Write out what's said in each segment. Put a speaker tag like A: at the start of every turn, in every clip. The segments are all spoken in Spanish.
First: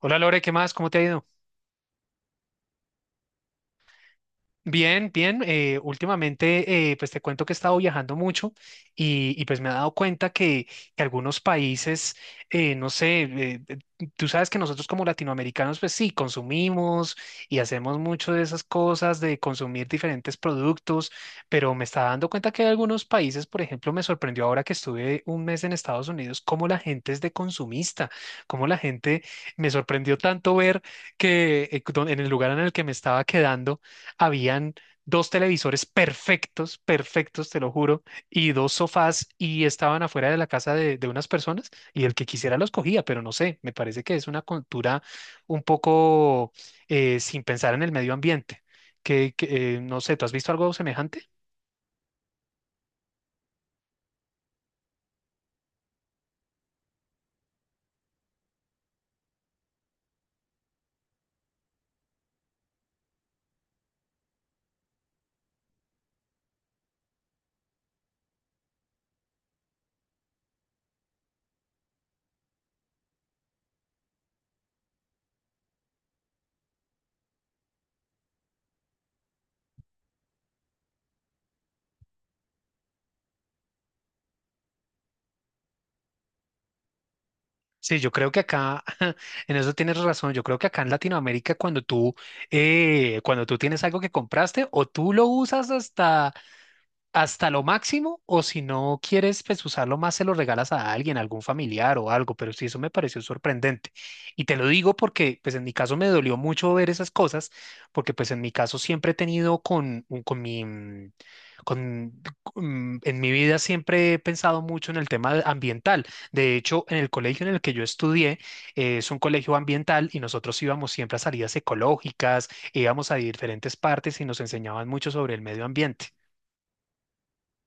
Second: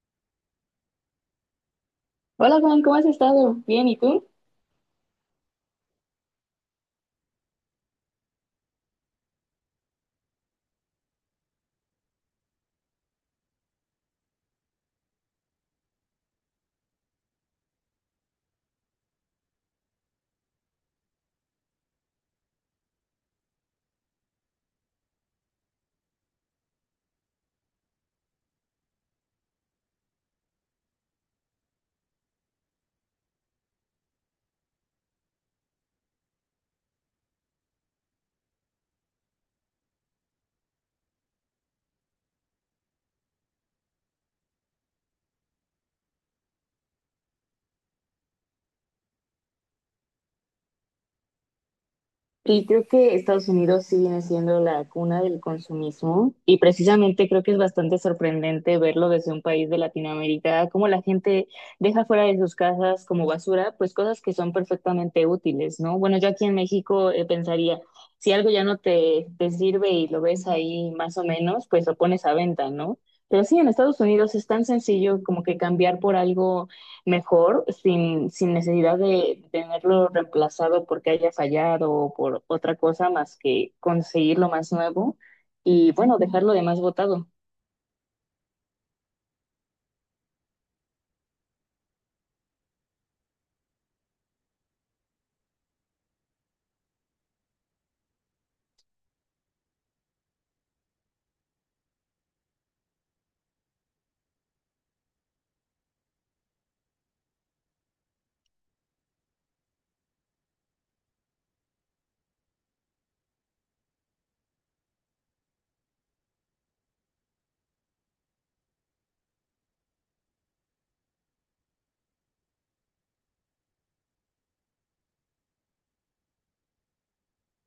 A: Hola Lore, ¿qué más? ¿Cómo te ha ido?
B: Hola Juan, ¿cómo has estado? Bien, ¿y tú?
A: Bien, bien. Últimamente, pues te cuento que he estado viajando mucho pues me he dado cuenta que algunos países, no sé, tú sabes que nosotros como latinoamericanos, pues sí, consumimos y hacemos mucho de esas cosas, de consumir diferentes productos, pero me está dando cuenta que hay algunos países, por ejemplo, me sorprendió ahora que estuve un mes en Estados Unidos, cómo la gente es de consumista, cómo la gente me sorprendió tanto ver que en el lugar en el que me estaba quedando, habían dos televisores perfectos, perfectos, te lo juro, y dos sofás y estaban afuera de la casa de unas personas y el que quisiera los cogía, pero no sé, me parece que es una cultura un poco sin pensar en el medio ambiente, no sé, ¿tú has visto algo semejante?
B: Y creo que Estados Unidos sí viene siendo la cuna del consumismo y precisamente creo que es bastante sorprendente verlo desde un país de Latinoamérica, cómo la gente deja fuera de sus casas como basura, pues cosas que son perfectamente útiles, ¿no? Bueno, yo aquí en México pensaría, si algo ya no te sirve y lo ves ahí más o menos, pues lo pones a venta, ¿no? Pero sí, en Estados Unidos es tan sencillo como que cambiar por algo mejor sin necesidad de tenerlo reemplazado porque haya fallado o por otra cosa más que conseguir lo más nuevo y bueno, dejarlo de más votado.
A: Sí, yo creo que acá, en eso tienes razón, yo creo que acá en Latinoamérica cuando tú tienes algo que compraste o tú lo usas hasta hasta lo máximo, o si no quieres pues usarlo más, se lo regalas a alguien, a algún familiar o algo, pero sí, eso me pareció sorprendente. Y te lo digo porque pues en mi caso me dolió mucho ver esas cosas, porque pues en mi caso siempre he tenido con mi, mm, con, mm, en mi vida siempre he pensado mucho en el tema ambiental. De hecho, en el colegio en el que yo estudié, es un colegio ambiental y nosotros íbamos siempre a salidas ecológicas, íbamos a diferentes partes y nos enseñaban mucho sobre el medio ambiente.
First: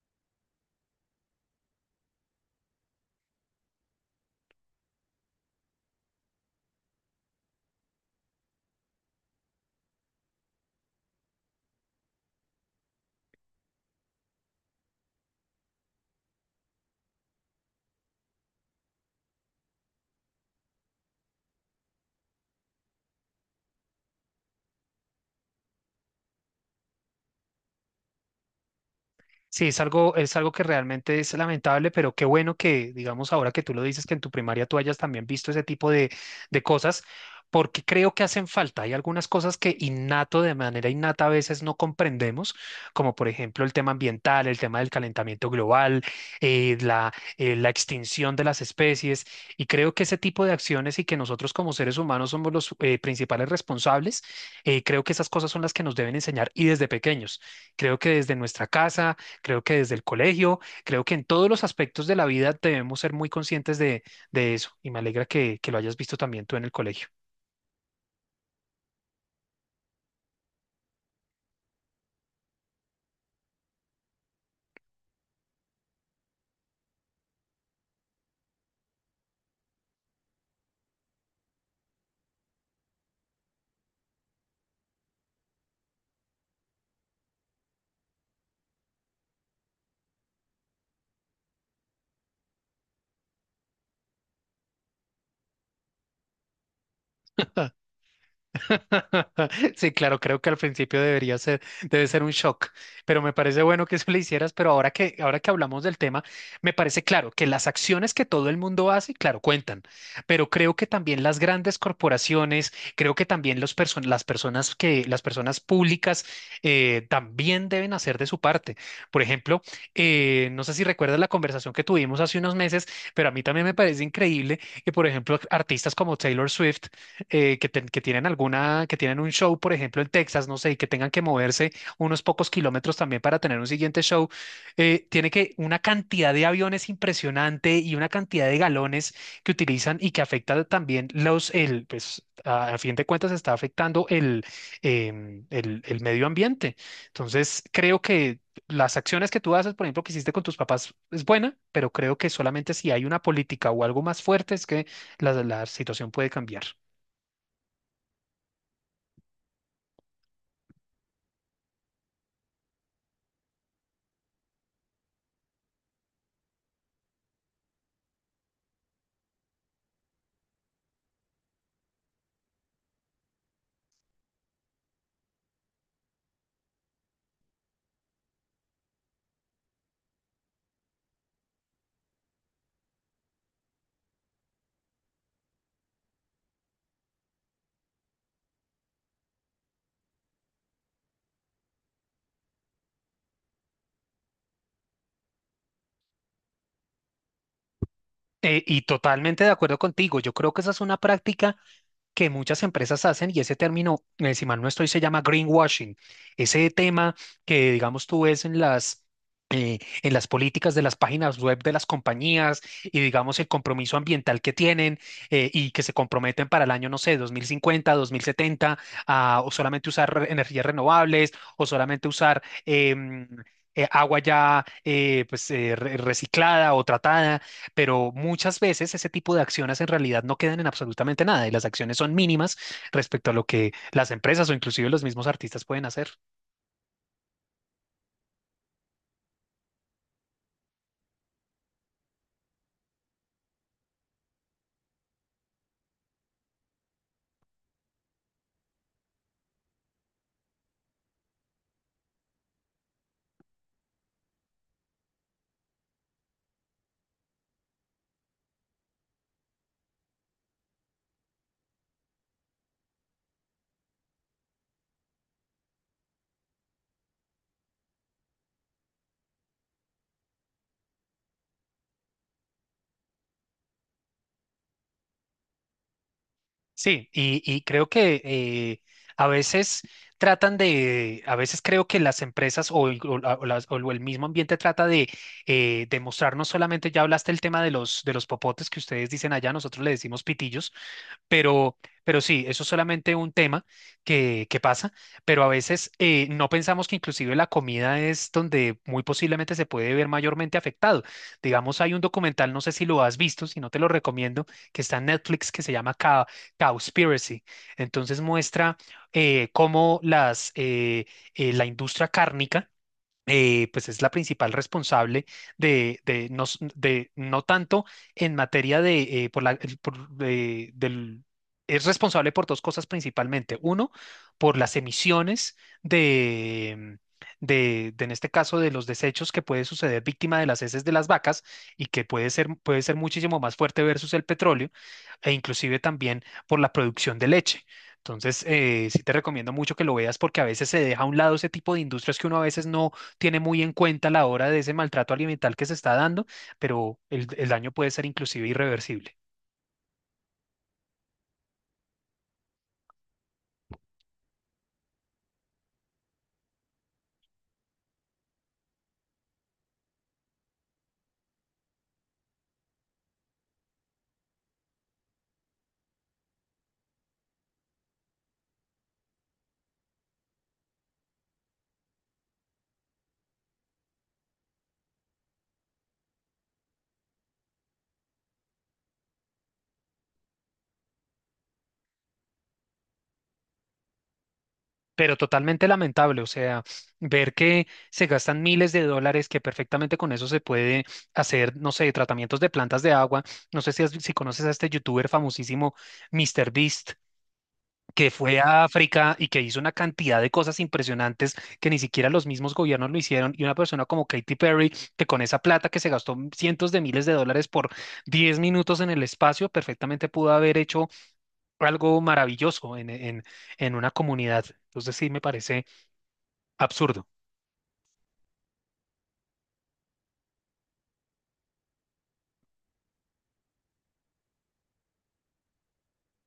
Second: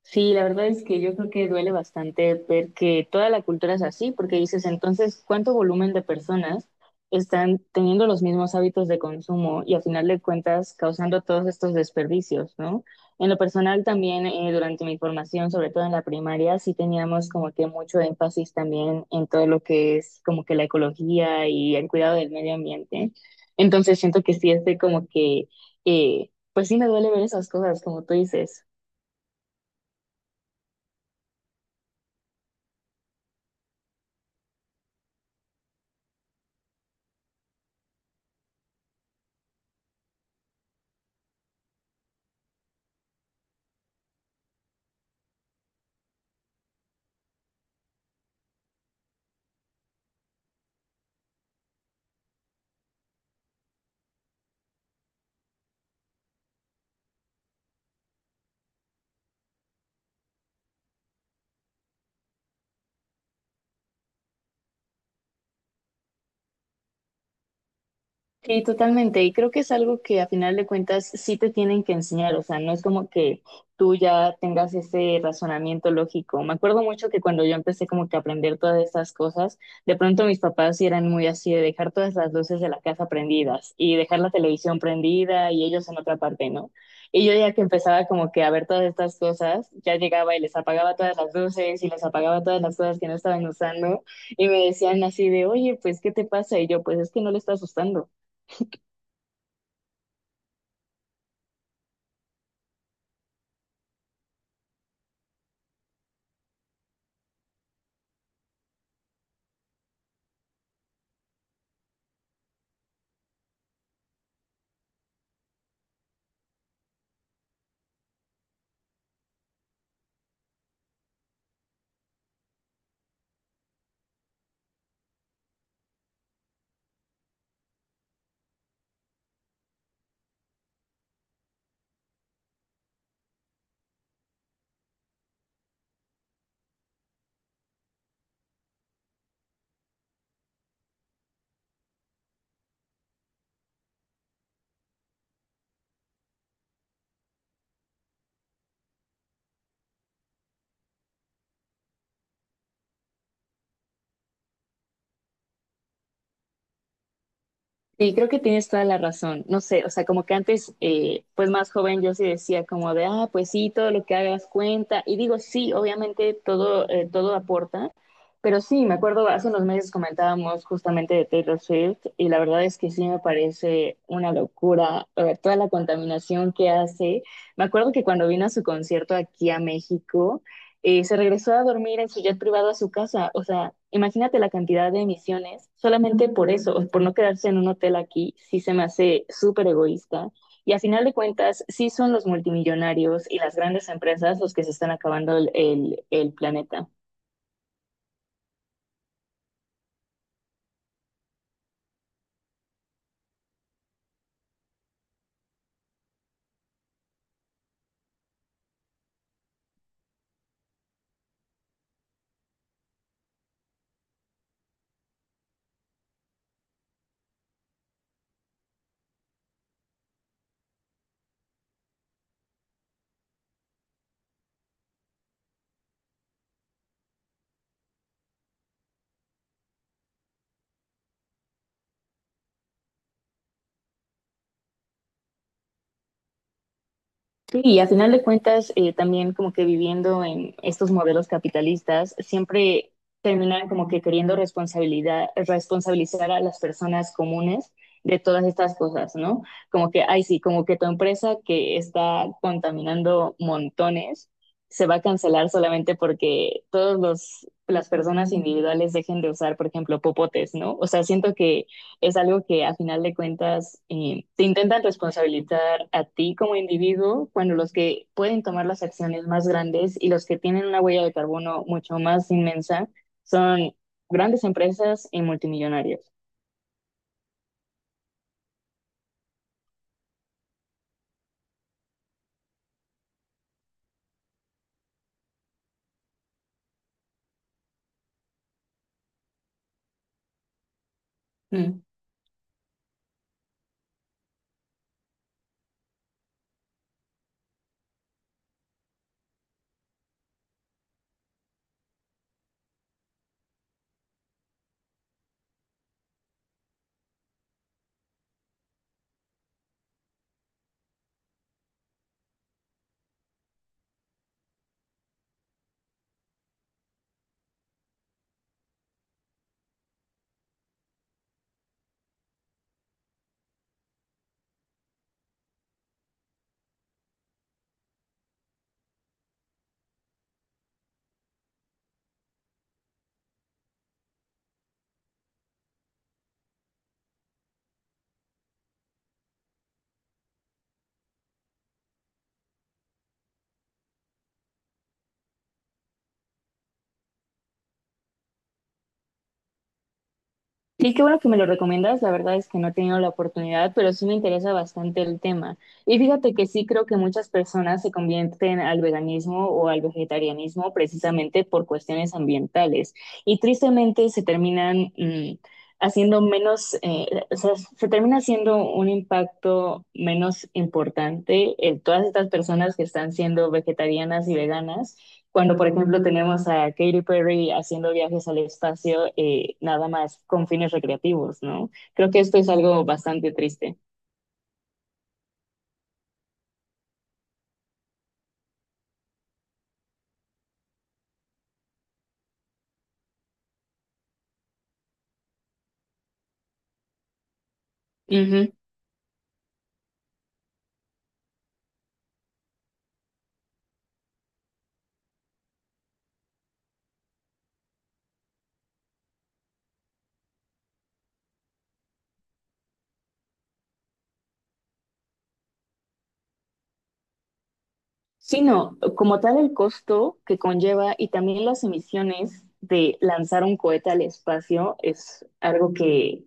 B: Sí, la verdad es que yo creo que duele bastante ver que toda la cultura es así, porque dices, entonces, ¿cuánto volumen de personas están teniendo los mismos hábitos de consumo y a final de cuentas causando todos estos desperdicios, ¿no? En lo personal también, durante mi formación, sobre todo en la primaria, sí teníamos como que mucho énfasis también en todo lo que es como que la ecología y el cuidado del medio ambiente. Entonces siento que sí es de como que, pues sí me duele ver esas cosas, como tú dices.
A: Sí, es algo que realmente es lamentable, pero qué bueno que, digamos, ahora que tú lo dices, que en tu primaria tú hayas también visto ese tipo de cosas, porque creo que hacen falta. Hay algunas cosas que innato, de manera innata, a veces no comprendemos, como por ejemplo el tema ambiental, el tema del calentamiento global, la extinción de las especies, y creo que ese tipo de acciones y que nosotros como seres humanos somos los principales responsables, creo que esas cosas son las que nos deben enseñar y desde pequeños. Creo que desde nuestra casa, creo que desde el colegio, creo que en todos los aspectos de la vida debemos ser muy conscientes de eso y me alegra que lo hayas visto también tú en el colegio.
B: Sí, totalmente. Y creo que es algo que a final de cuentas sí te tienen que enseñar. O sea, no es como que tú ya tengas ese razonamiento lógico. Me acuerdo mucho que cuando yo empecé como que a aprender todas estas cosas, de pronto mis papás sí eran muy así de dejar todas las luces de la casa prendidas y dejar la televisión prendida y ellos en otra parte, ¿no? Y yo ya que empezaba como que a ver todas estas cosas, ya llegaba y les apagaba todas las luces y les apagaba todas las cosas que no estaban usando y me decían así de, oye, pues, ¿qué te pasa? Y yo, pues es que no le estás usando.
A: Sí, claro, creo que al principio debería ser, debe ser un shock, pero me parece bueno que eso le hicieras, pero ahora que hablamos del tema, me parece claro que las acciones que todo el mundo hace, claro, cuentan, pero creo que también las grandes corporaciones, creo que también las personas que, las personas públicas también deben hacer de su parte. Por ejemplo, no sé si recuerdas la conversación que tuvimos hace unos meses, pero a mí también me parece increíble que, por ejemplo, artistas como Taylor Swift que tienen alguna, que tienen un show, por ejemplo, en Texas, no sé, y que tengan que moverse unos pocos kilómetros también para tener un siguiente show, tiene que una cantidad de aviones impresionante y una cantidad de galones que utilizan y que afecta también los, el, pues, a fin de cuentas está afectando el medio ambiente. Entonces, creo que las acciones que tú haces, por ejemplo, que hiciste con tus papás, es buena, pero creo que solamente si hay una política o algo más fuerte es que la situación puede cambiar.
B: Sí, creo que tienes toda la razón. No sé, o sea, como que antes, pues más joven, yo sí decía como de, ah, pues sí, todo lo que hagas cuenta. Y digo, sí, obviamente todo, todo aporta, pero sí, me acuerdo, hace unos meses comentábamos justamente de Taylor Swift y la verdad es que sí me parece una locura, toda la contaminación que hace. Me acuerdo que cuando vino a su concierto aquí a México, se regresó a dormir en su jet privado a su casa. O sea, imagínate la cantidad de emisiones solamente por eso, por no quedarse en un hotel aquí, sí se me hace súper egoísta. Y a final de cuentas, sí son los multimillonarios y las grandes empresas los que se están acabando el planeta.
A: Y totalmente de acuerdo contigo, yo creo que esa es una práctica que muchas empresas hacen, y ese término, si mal no estoy, se llama greenwashing. Ese tema que, digamos, tú ves en las políticas de las páginas web de las compañías y, digamos, el compromiso ambiental que tienen y que se comprometen para el año, no sé, 2050 2070 a, o solamente usar energías renovables o solamente usar agua ya reciclada o tratada, pero muchas veces ese tipo de acciones en realidad no quedan en absolutamente nada y las acciones son mínimas respecto a lo que las empresas o inclusive los mismos artistas pueden hacer.
B: Sí, y a final de cuentas, también como que viviendo en estos modelos capitalistas, siempre terminan como que queriendo responsabilizar a las personas comunes de todas estas cosas, ¿no? Como que, ay, sí, como que tu empresa que está contaminando montones se va a cancelar solamente porque todos los las personas individuales dejen de usar, por ejemplo, popotes, ¿no? O sea, siento que es algo que a final de cuentas te intentan responsabilizar a ti como individuo cuando los que pueden tomar las acciones más grandes y los que tienen una huella de carbono mucho más inmensa son grandes empresas y multimillonarios.
A: Sí, y creo que a veces tratan de, a veces creo que las empresas o el, o la- o las- o el mismo ambiente trata de demostrar no solamente, ya hablaste el tema de los popotes que ustedes dicen allá, nosotros le decimos pitillos. Pero,
B: Mm.
A: pero sí, eso es solamente un tema que pasa, pero a veces no pensamos que inclusive la comida es donde muy posiblemente se puede ver mayormente afectado. Digamos, hay un documental, no sé si lo has visto, si no te lo recomiendo, que está en Netflix, que se llama Cowspiracy. Entonces muestra eh, cómo las, eh, la industria cárnica pues es la principal responsable de no, s- de no tanto en materia de, por la, el- por, es responsable por dos cosas principalmente. Uno, por las emisiones de, de, en este caso, de los desechos que puede suceder víctima de las heces de las vacas y puede ser muchísimo más fuerte versus el petróleo e inclusive también por la producción de leche. Entonces, sí te recomiendo mucho que lo veas porque a veces se deja a un lado ese tipo de industrias que uno a veces no tiene muy en cuenta la hora de ese maltrato alimental que se está dando, pero el daño puede ser inclusive irreversible.
B: Sí, qué bueno que me lo recomiendas. La verdad es que no he tenido la oportunidad, pero sí me interesa bastante el tema. Y fíjate que sí creo que muchas personas se convierten al veganismo o al vegetarianismo precisamente por cuestiones ambientales. Y tristemente se terminan haciendo menos, o sea, se termina haciendo un impacto menos importante en todas estas personas que están siendo vegetarianas y veganas cuando, por ejemplo, tenemos a Katy Perry haciendo viajes al espacio nada más con fines recreativos, ¿no? Creo que esto es algo bastante triste.
A: Pero totalmente lamentable, o sea, ver que se gastan miles de dólares, que perfectamente con eso se puede hacer, no sé, tratamientos de plantas de agua. No sé si conoces a este youtuber famosísimo, MrBeast, que fue
B: Ujú.
A: a África y que hizo una cantidad de cosas impresionantes que ni siquiera los mismos gobiernos lo hicieron, y una persona como Katy Perry, que con esa plata que se gastó cientos de miles de dólares por 10 minutos en el espacio, perfectamente pudo haber hecho algo maravilloso en una comunidad. Entonces sí me parece absurdo.
B: Sino, como tal, el costo que conlleva y también las emisiones de lanzar un cohete al espacio es algo que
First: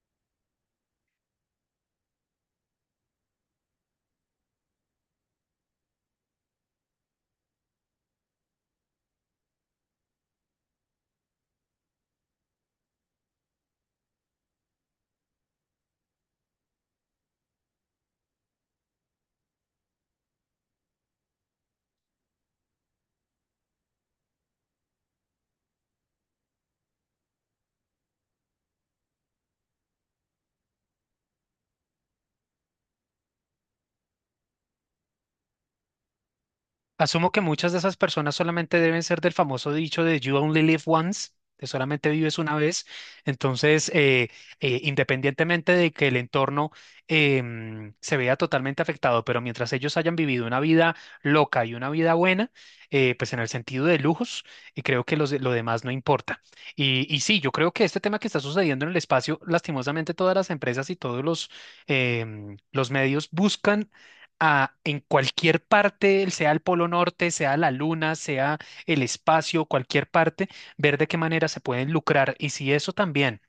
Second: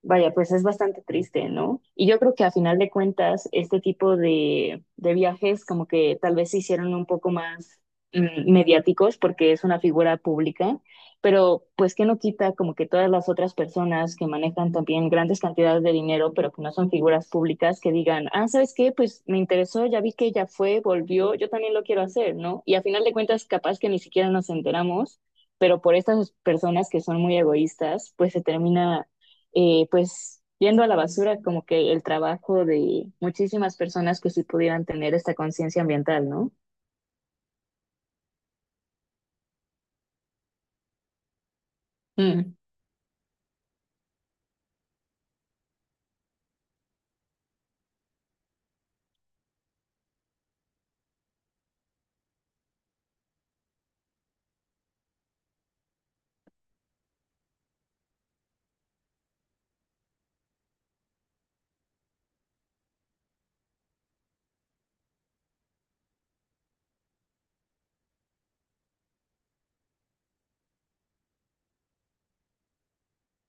B: vaya, pues es bastante triste, ¿no? Y yo creo que a final de cuentas, este tipo de viajes como que tal vez se hicieron un poco más mediáticos porque es una figura pública, pero pues que no quita como que todas las otras personas que manejan también grandes cantidades de dinero, pero que no son figuras públicas, que digan, ah, ¿sabes qué? Pues me interesó, ya vi que ella fue, volvió, yo también lo quiero hacer, ¿no? Y a final de cuentas, capaz que ni siquiera nos enteramos pero por estas personas que son muy egoístas, pues se termina pues yendo a la basura como que el trabajo de muchísimas personas que sí pudieran tener esta conciencia ambiental, ¿no?
A: Asumo que muchas de esas personas solamente deben ser del famoso dicho de You only live once, de solamente vives una
B: Mm.
A: vez. Entonces, independientemente de que el entorno se vea totalmente afectado, pero mientras ellos hayan vivido una vida loca y una vida buena, pues en el sentido de lujos, y creo que lo demás no importa. Y sí, yo creo que este tema que está sucediendo en el espacio, lastimosamente todas las empresas y todos los, los medios buscan en cualquier parte, sea el Polo Norte, sea la Luna, sea el espacio, cualquier parte, ver de qué manera se pueden lucrar. Y si eso también,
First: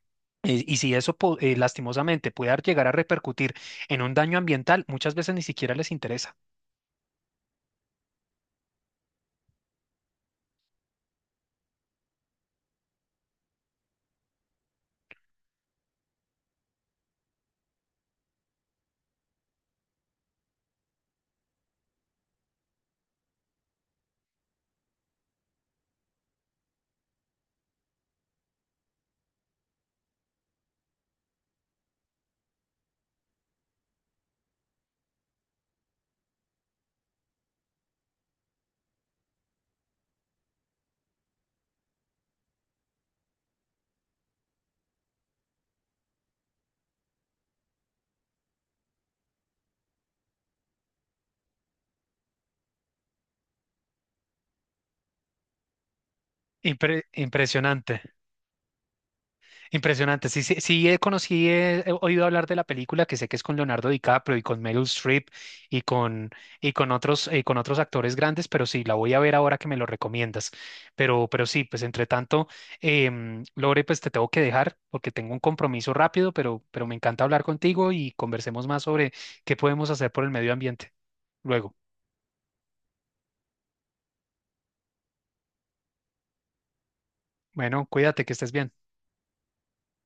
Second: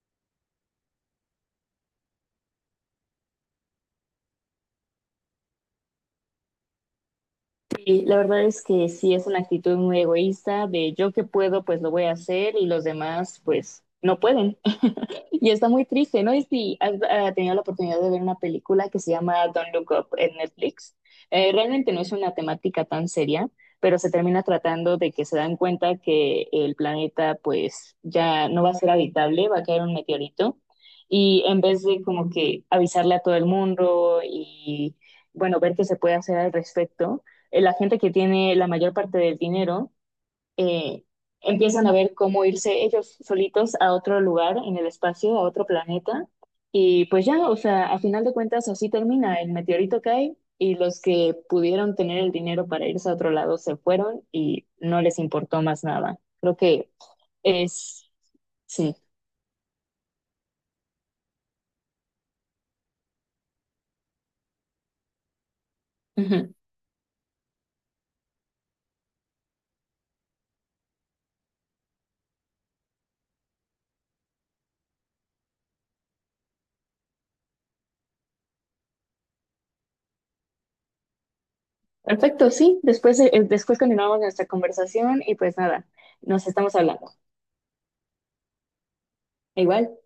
A: y si eso po- lastimosamente puede llegar a repercutir en un daño ambiental, muchas veces ni siquiera les interesa.
B: Sí, la verdad es que sí es una actitud muy egoísta de yo que puedo, pues lo voy a hacer y los demás, pues no pueden. Y está muy triste, ¿no? Y si has tenido la oportunidad de ver una película que se llama Don't Look Up en Netflix, realmente no es una temática tan seria, pero se termina tratando de que se dan cuenta que el planeta pues ya no va a ser habitable, va a caer un meteorito y en vez de como que avisarle a todo el mundo y bueno, ver qué se puede hacer al respecto, la gente que tiene la mayor parte del dinero eh, empiezan a ver cómo irse ellos solitos a otro lugar en el espacio, a otro planeta. Y pues ya, o sea, a final de cuentas así termina, el meteorito cae y los que pudieron tener el dinero para irse a otro lado se fueron y no les importó más nada. Creo que
A: Impresionante.
B: es, sí.
A: Impresionante. Sí, sí, sí, conocí, he oído hablar de la película que sé que es con Leonardo DiCaprio y con Meryl Streep y con,
B: Ujú.
A: y con otros actores grandes, pero sí, la voy a ver ahora que me lo recomiendas. Pero sí, pues entre tanto, Lore, pues te tengo que dejar porque tengo un compromiso rápido, pero me encanta hablar contigo y conversemos más sobre qué podemos hacer por el medio ambiente. Luego,
B: Perfecto, sí. Después, después continuamos nuestra conversación y pues nada, nos estamos hablando.
A: bueno, cuídate, que estés bien.
B: Igual.